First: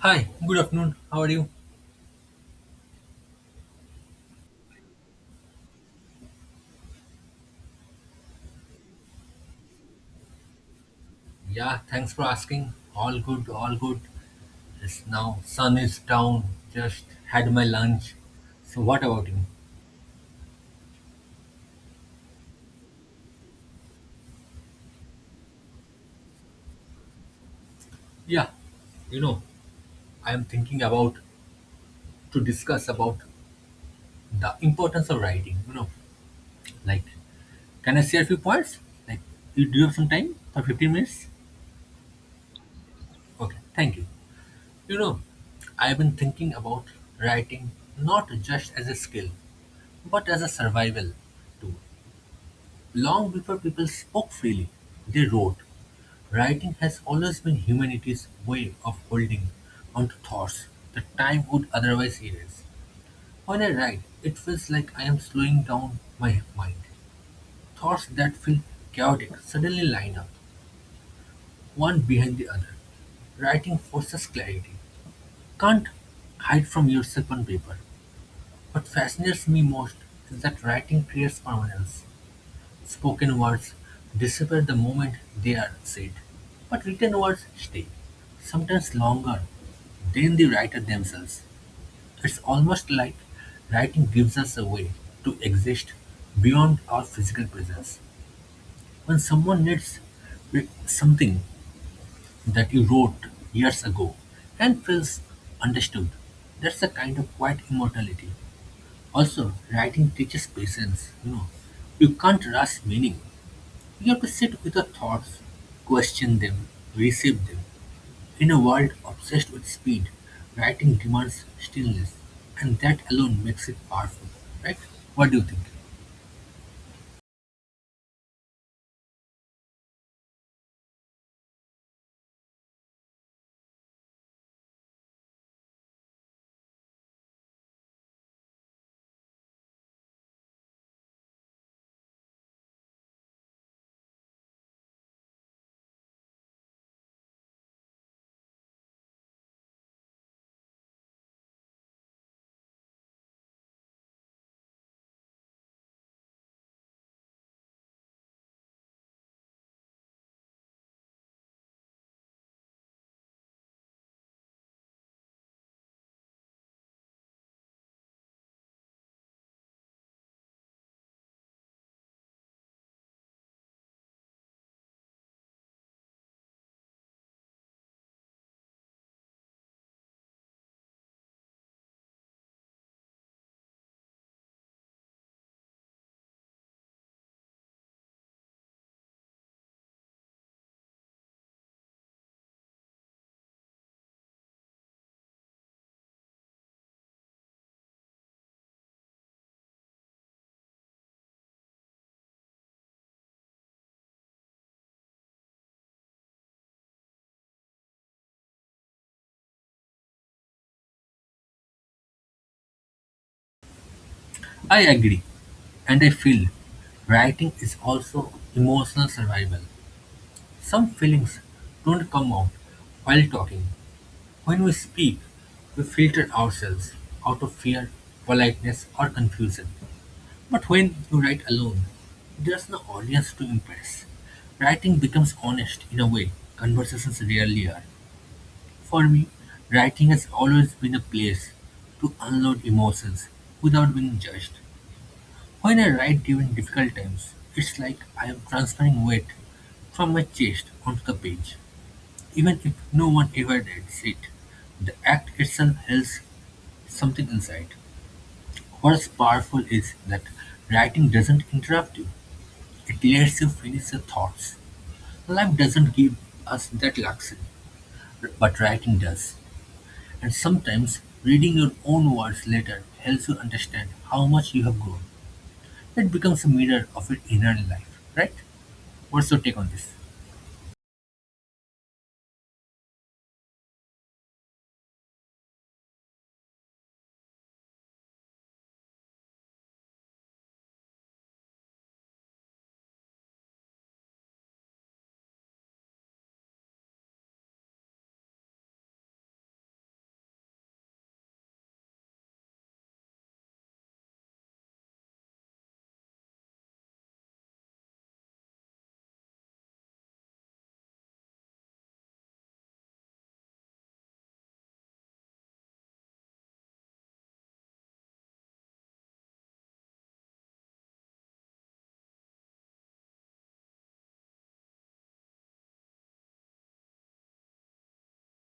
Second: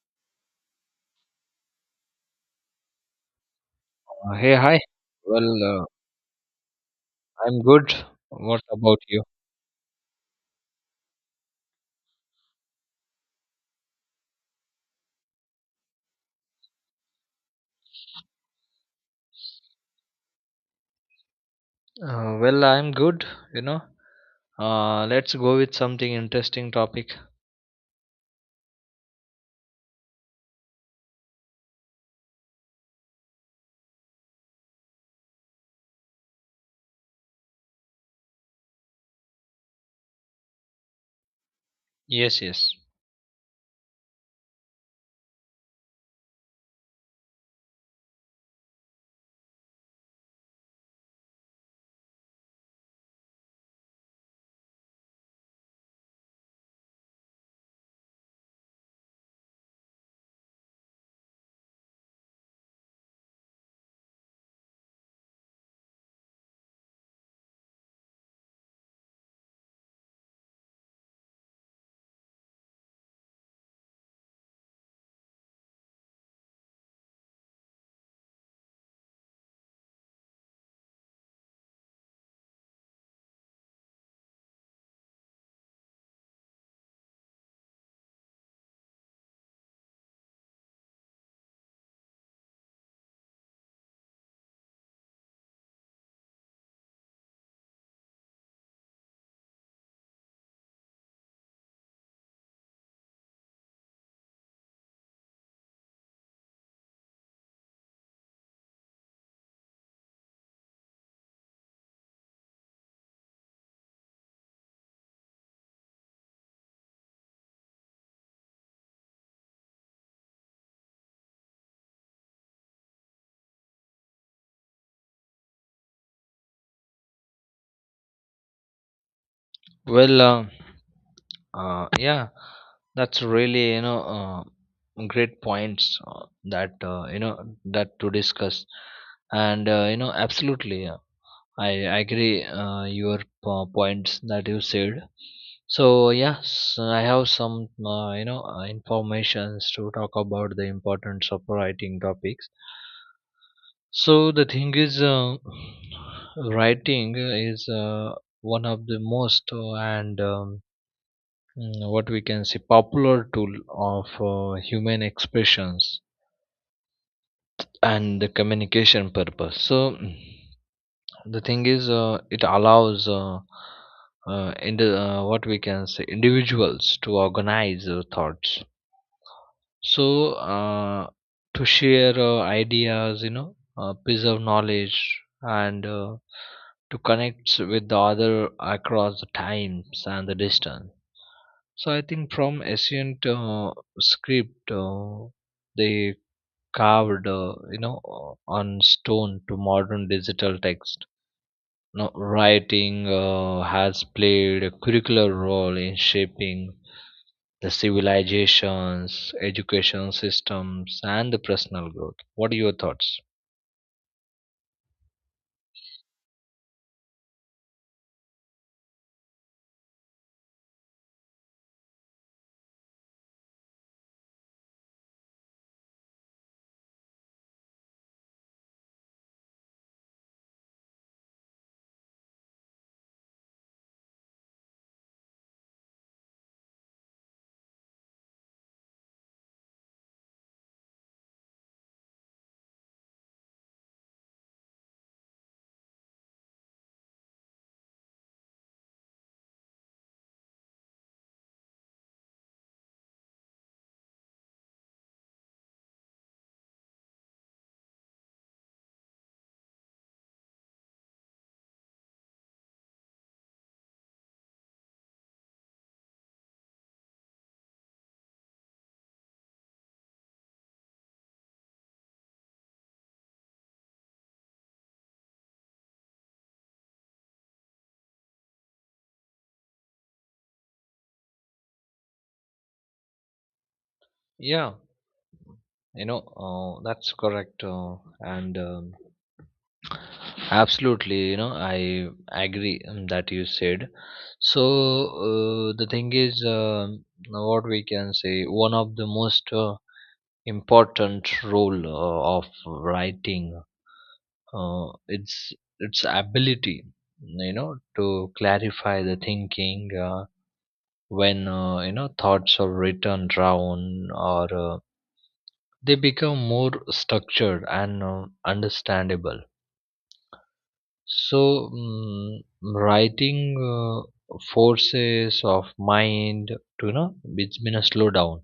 Hi, good afternoon. How are you? Hey, hi. Well, uh, I'm good. What about you? Yeah, thanks for asking. All good, all good. It's now sun is down. Just had my lunch. So what about you? I'm good. You know, let's go with something interesting topic. Yeah, you know, I am thinking about to discuss about the importance of writing. Like, can I share a few points? Like, you Do you have some time for 15 minutes? Yes, yes. Okay, thank you. You know, I've been thinking about writing not just as a skill, but as a survival tool. Long before people spoke freely, they wrote. Writing has always been humanity's way of holding onto thoughts that time would otherwise erase. When I write, it feels like I am slowing down my mind. Thoughts that feel chaotic suddenly line up, one behind the other. Writing forces clarity. Can't hide from yourself on paper. What fascinates me most is that writing creates permanence. Spoken words disappear the moment they are said, but written words stay, sometimes longer than the writer themselves. It's almost like writing gives us a way to exist beyond our physical presence. When someone reads something that you wrote years ago and feels understood, that's a kind of quiet immortality. Also, writing teaches patience. You can't rush meaning you have to sit with your thoughts, question them, receive them. In a world obsessed with speed, writing demands stillness, and that alone makes it powerful, right? What do you think? Well, um uh, yeah, that's really great points that that to discuss, and absolutely. Yeah. I agree your points that you said. So yes, I have some informations to talk about the importance of writing topics. So the thing is, writing is one of the most what we can say popular tool of human expressions and the communication purpose. So. The thing is it allows in the what we can say individuals to organize their thoughts so to share ideas preserve knowledge and to connect with the other across the times and the distance. So I think from ancient script they carved on stone to modern digital text. Now, writing has played a curricular role in shaping the civilizations, education systems, and the personal growth. What are your thoughts? I agree, and I feel writing is also emotional survival. Some feelings don't come out while talking. When we speak, we filter ourselves out of fear, politeness, or confusion. But when you write alone, there's no audience to impress. Writing becomes honest in a way conversations rarely are. For me, writing has always been a place to unload emotions without being judged. When I write during difficult times, it's like I am transferring weight from my chest onto the page, even if no one ever reads it. The act itself holds something inside. What's powerful is that writing doesn't interrupt you. It lets you finish your thoughts. Life doesn't give us that luxury, but writing does. And sometimes reading your own words later helps you understand how much you have grown. It becomes a mirror of your inner life, right? What's your take on this? Yeah, that's correct. And absolutely, you know, I agree that you said. So, the thing is, what we can say, one of the most important role of writing uh, its its ability you know to clarify the thinking when thoughts are written down or they become more structured and understandable. So mm writing uh, forces of mind to you know it's been a slowdown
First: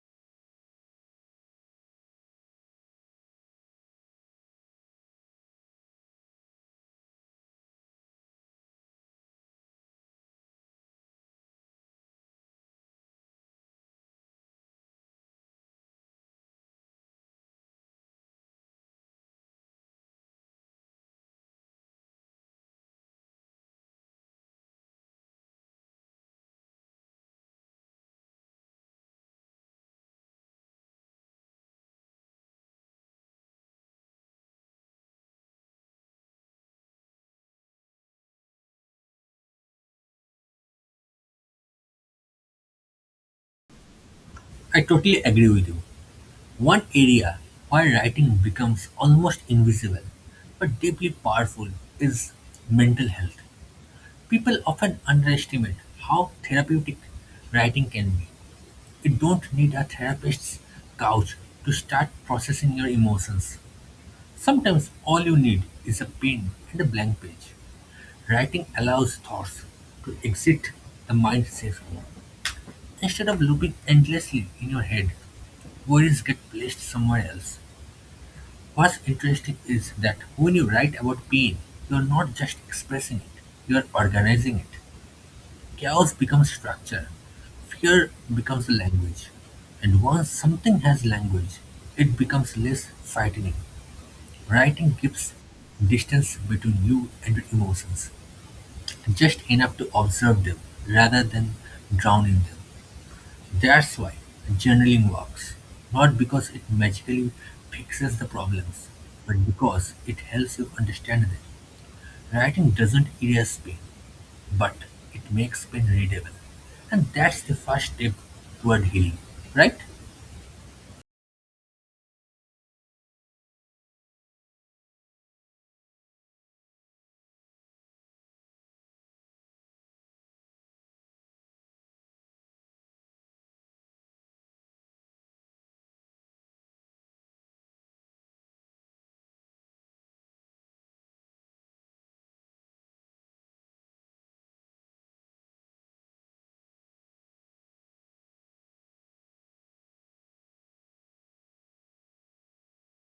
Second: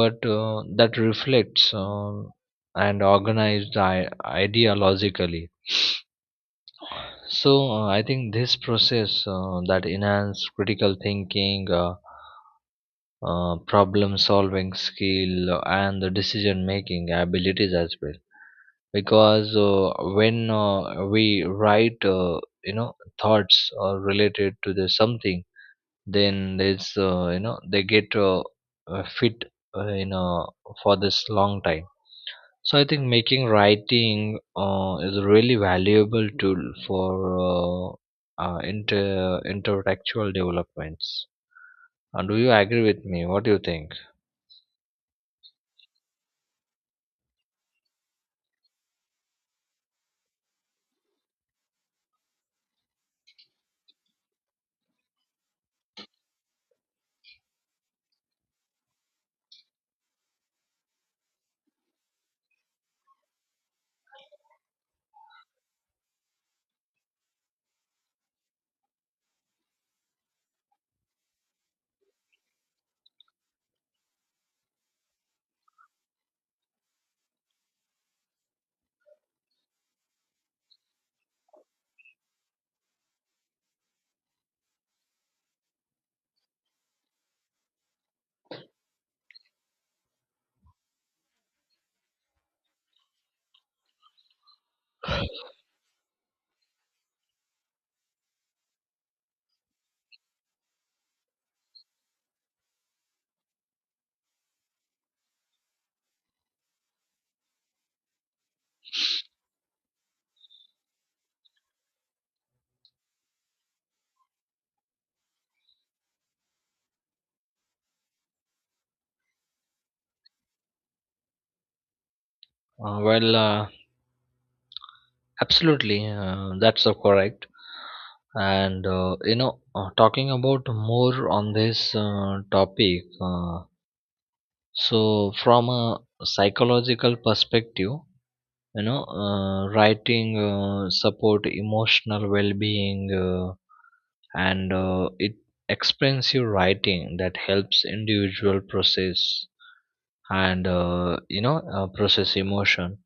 but that reflects and organized ideologically. So I think this process that enhance critical thinking, problem solving skill, and the decision making abilities as well. Because when we write, thoughts related to the something, then there's they get fit in for this long time. So I think making writing is a really valuable tool for inter intellectual developments. Do you agree with me? What do you think? I totally agree with you. One area where writing becomes almost invisible but deeply powerful is mental health. People often underestimate how therapeutic writing can be. You don't need a therapist's couch to start processing your emotions. Sometimes all you need is a pen and a blank page. Writing allows thoughts to exit the mind safely. Instead of looping endlessly in your head, worries get placed somewhere else. What's interesting is that when you write about pain, you are not just expressing it, you are organizing it. Chaos becomes structure, fear becomes language, and once something has language, it becomes less frightening. Writing gives distance between you and your emotions, just enough to observe them rather than drown in them. That's why journaling works, not because it magically fixes the problems, but because it helps you understand them. Writing doesn't erase pain, but it makes pain readable, and that's the first step toward healing, right? Uh, well, uh, absolutely, that's so correct. And talking about more on this topic, so from a psychological perspective, writing support emotional well-being and it expensive writing that helps individual process and process emotion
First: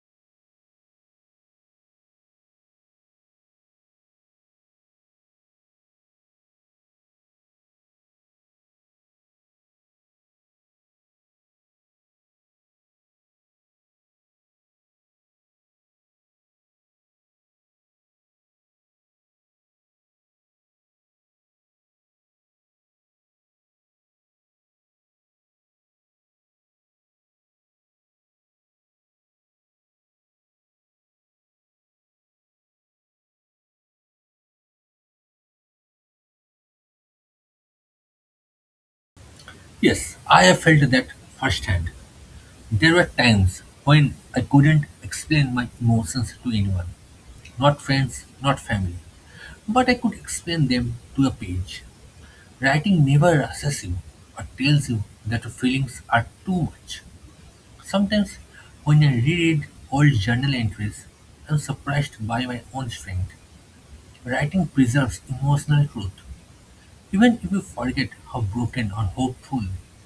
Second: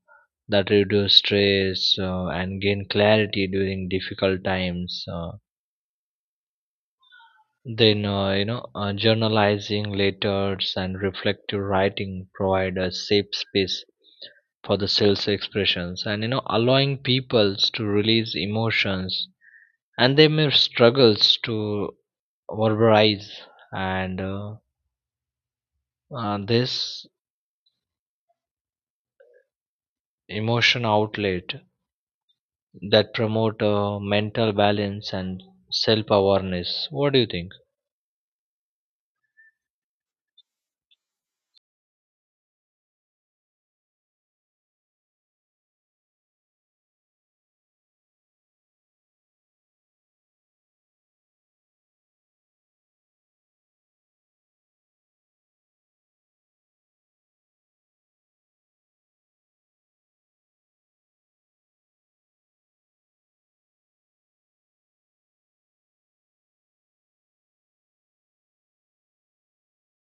that reduce stress and gain clarity during difficult times. Then you know Journalizing letters and reflective writing provide a safe space for the sales expressions and you know allowing people to release emotions and they may struggles to verbalize, and this emotion outlet that promote mental balance and self awareness. What do you think? Yes, I have felt that firsthand. There were times when I couldn't explain my emotions to anyone, not friends, not family, but I could explain them to a page. Writing never rushes you or tells you that your feelings are too much. Sometimes, when I reread old journal entries, I'm surprised by my own strength. Writing preserves emotional truth. Even if you forget how broken or hopeful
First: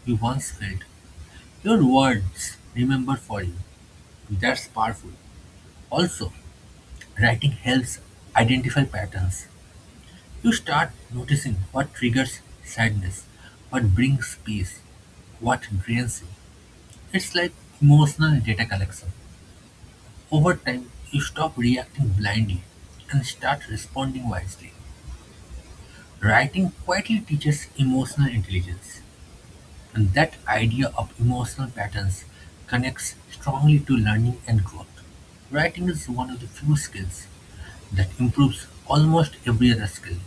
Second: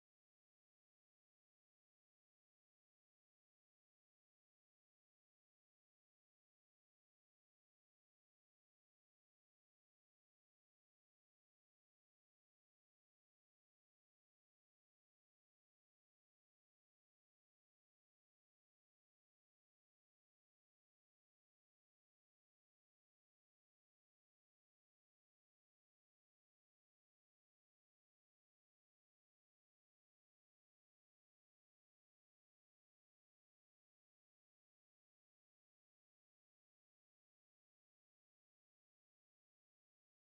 you once felt, your words remember for you. That's powerful. Also, writing helps identify patterns. You start noticing what triggers sadness, what brings peace, what drains you. It's like emotional data collection. Over time, you stop reacting blindly and start responding wisely. Writing quietly teaches emotional intelligence. And that idea of emotional patterns connects strongly to learning and growth. Writing is one of the few skills that improves almost every other skill.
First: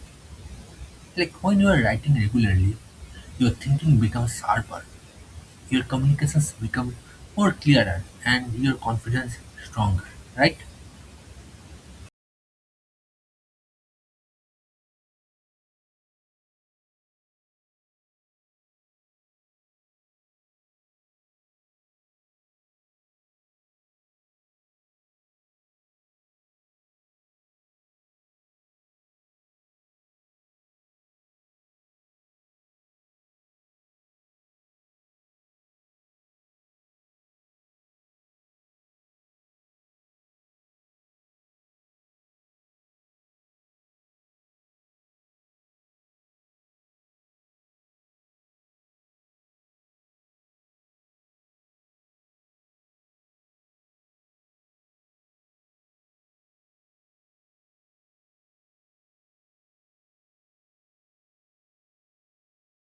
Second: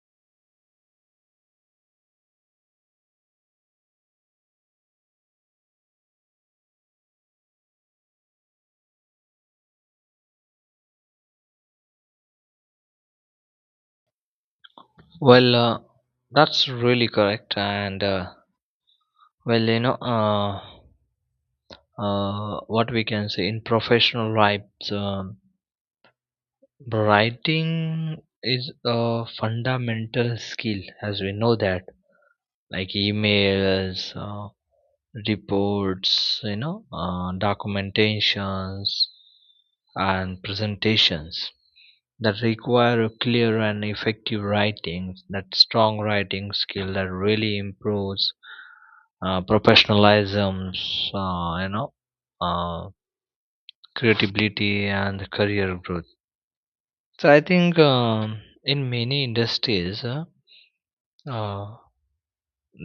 Like when you are writing regularly, your thinking becomes sharper, your communications become more clearer, and your confidence stronger, right? well uh, that's really correct. And well you know What we can say, in professional lives, writing is a fundamental skill, as we know that, like emails, reports, documentations, and presentations that require a clear and effective writing, that strong writing skill that really improves professionalism, uh, you know, uh, creativity and career growth. So I think in many industries. Uh,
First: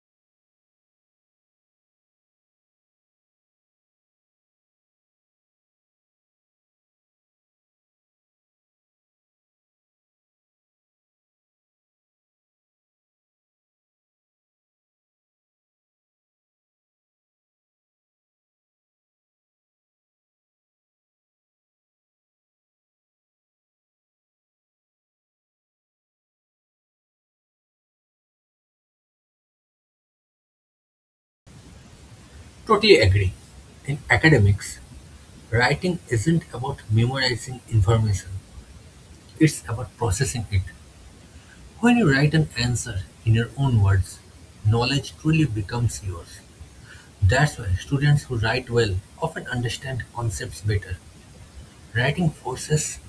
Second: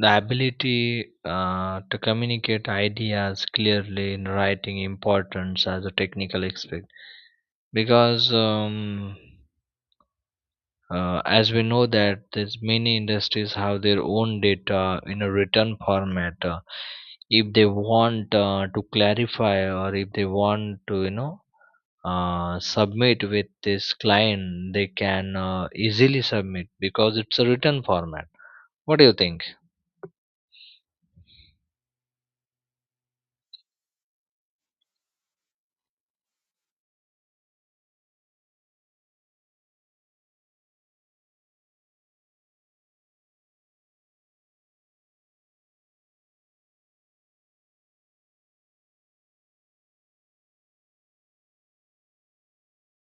the ability to communicate ideas clearly in writing importance as a technical aspect because as we know that there's many industries have their own data in a written format. If they want to clarify or if they want to you know submit with this client, they can easily submit because it's a written format. What do you think? Totally agree. In academics, writing isn't about memorizing information, it's about processing it. When you write an answer in your own words, knowledge truly becomes yours. That's why students who write well often understand concepts better. Writing forces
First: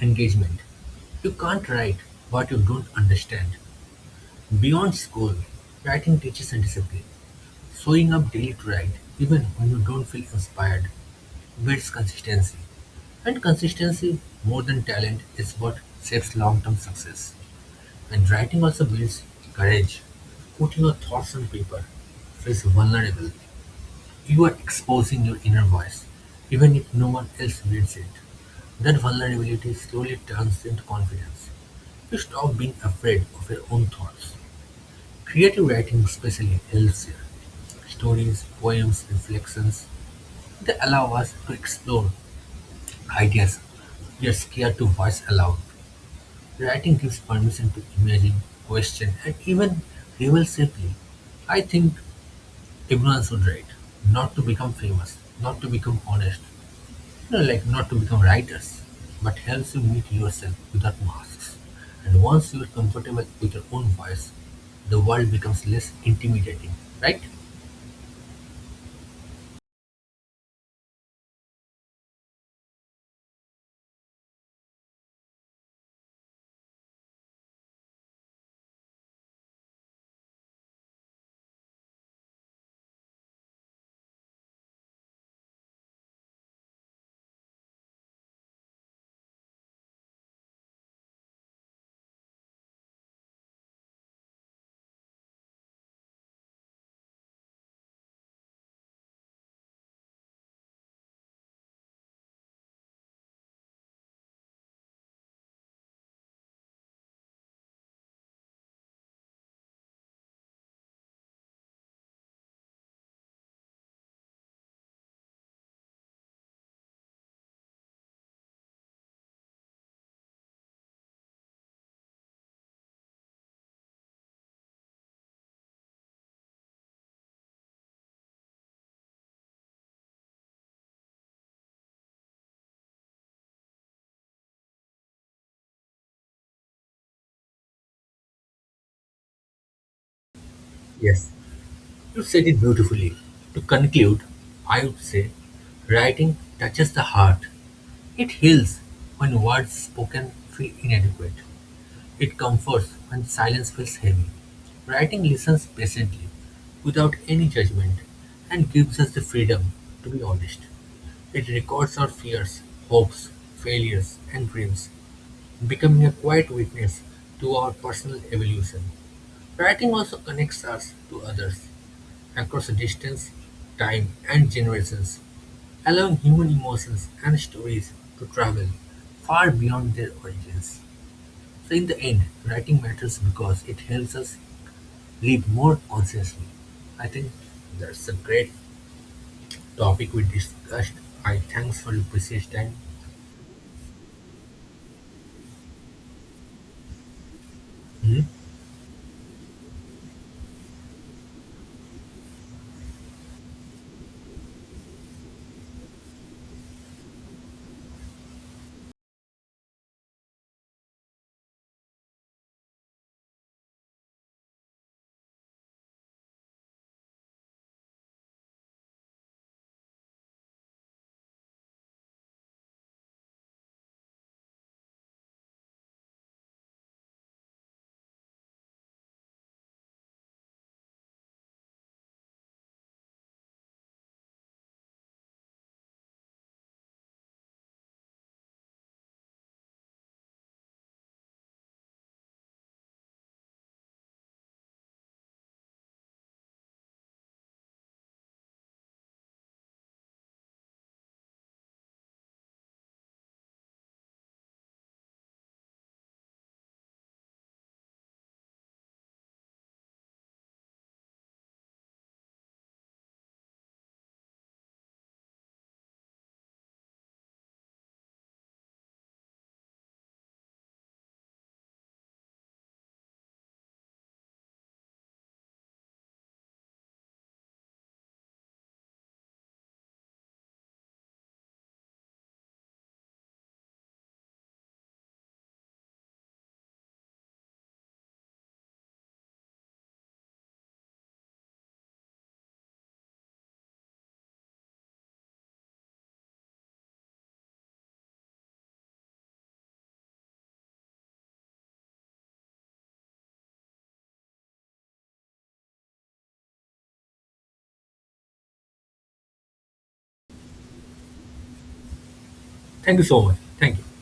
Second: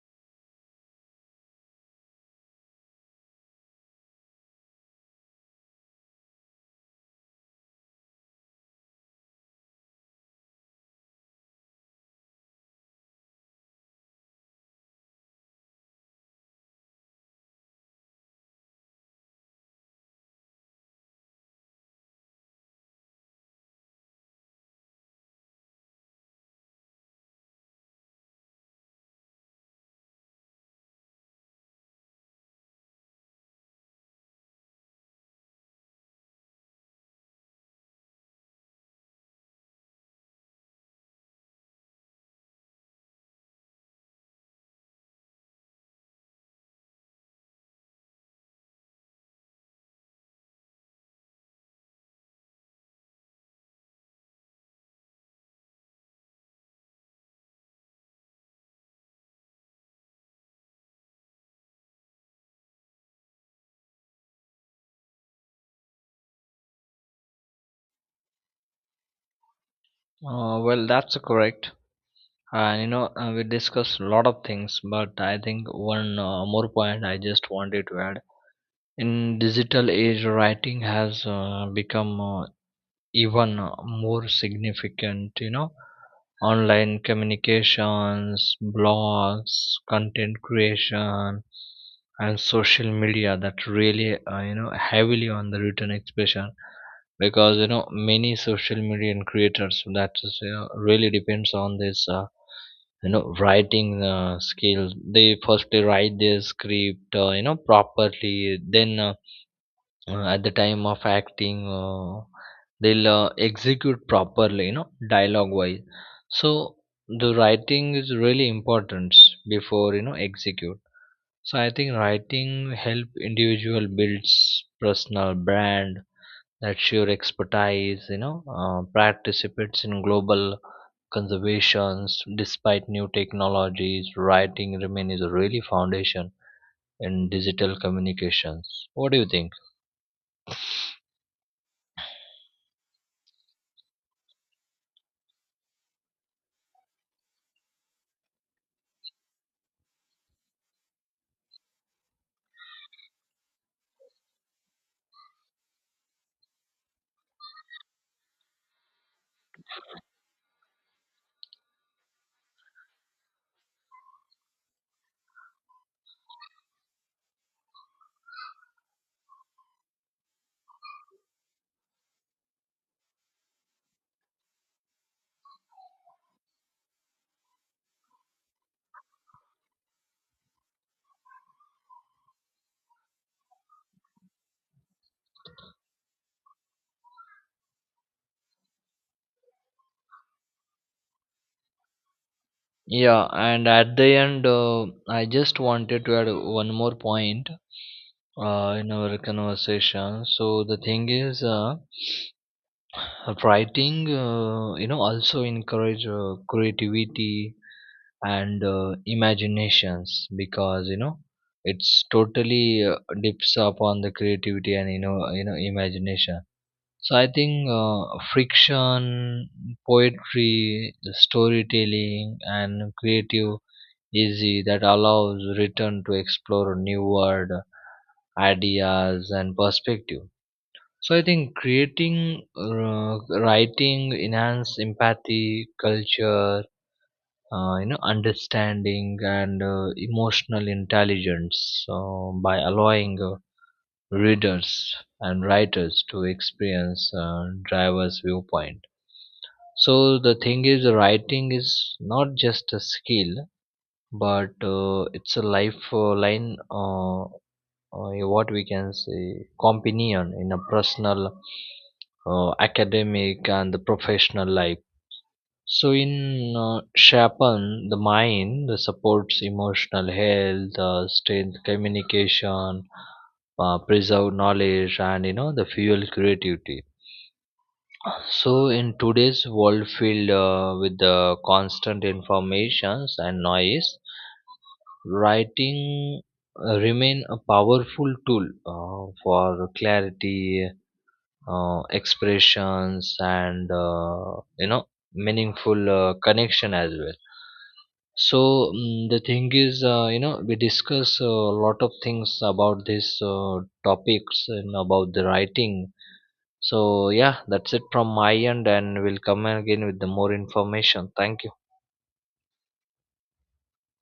engagement. You can't write what you don't understand. Beyond school, writing teaches a discipline. Showing up daily to write, even when you don't feel inspired, builds consistency. And consistency, more than talent, is what shapes long term success. And writing also builds courage. Putting your thoughts on paper feels vulnerable. You are exposing your inner voice, even if no one else reads it. That vulnerability slowly turns into confidence. You stop being afraid of your own thoughts. Creative writing especially helps here. Stories, poems, reflections, they allow us to explore ideas we are scared to voice aloud. Writing gives permission to imagine, question, and even rebel safely. I think everyone should write, not to become famous, not to become honest, you know, like not to become writers, but helps you meet yourself without masks. And once you are comfortable with your own voice, the world becomes less intimidating, right? That's correct. And you know, we discussed a lot of things, but I think one more point I just wanted to add. In digital age, writing has become even more significant. You know, online communications, blogs, content creation, and social media that really you know heavily on the written expression, because you know many social media and creators that is you know really depends on this writing skill. They firstly write their script you know properly, then at the time of acting they'll execute properly you know dialogue wise. So the writing is really important before you know execute. So I think writing help individual builds personal brand, that's your expertise, you know participates in global conservations. Despite new technologies, writing remains a really foundation in digital communications. What do you think? Yes. You said it beautifully. To conclude, I would say writing touches the heart. It heals when words spoken feel inadequate. It comforts when silence feels heavy. Writing listens patiently, without any judgment, and gives us the freedom to be honest. It records our fears, hopes, failures, and dreams, becoming a quiet witness to our personal evolution. Writing also connects us to others across distance, time, and generations, allowing human emotions and stories to travel far beyond their origins. So in the end, writing matters because it helps us live more consciously. I think that's a great topic we discussed. I thanks for your precious time. Yeah, and at the end, I just wanted to add one more point Mhm. In our conversation. So the thing is, writing, also encourage creativity and imaginations, because you know it's totally dips upon the creativity and you know imagination. So I think friction, poetry, storytelling, and creative easy that allows return to explore new world ideas and perspective. So I think creating writing enhance empathy culture, understanding and emotional intelligence by allowing readers and writers to experience driver's viewpoint. So the thing is writing is not just a skill but it's a lifeline, what we can say, companion in a personal, academic and the professional life. So in shapan the mind, the supports emotional health, strength communication, preserve knowledge and you know the fuel creativity. So in today's world filled with the constant informations and noise, writing remain a powerful tool for clarity, expressions, and meaningful connection as well. So the thing is, we discuss a lot of things about these topics and about the writing. So yeah, that's it from my end, and we'll come again with the more information. Thank you. Thank you so much. Thank you.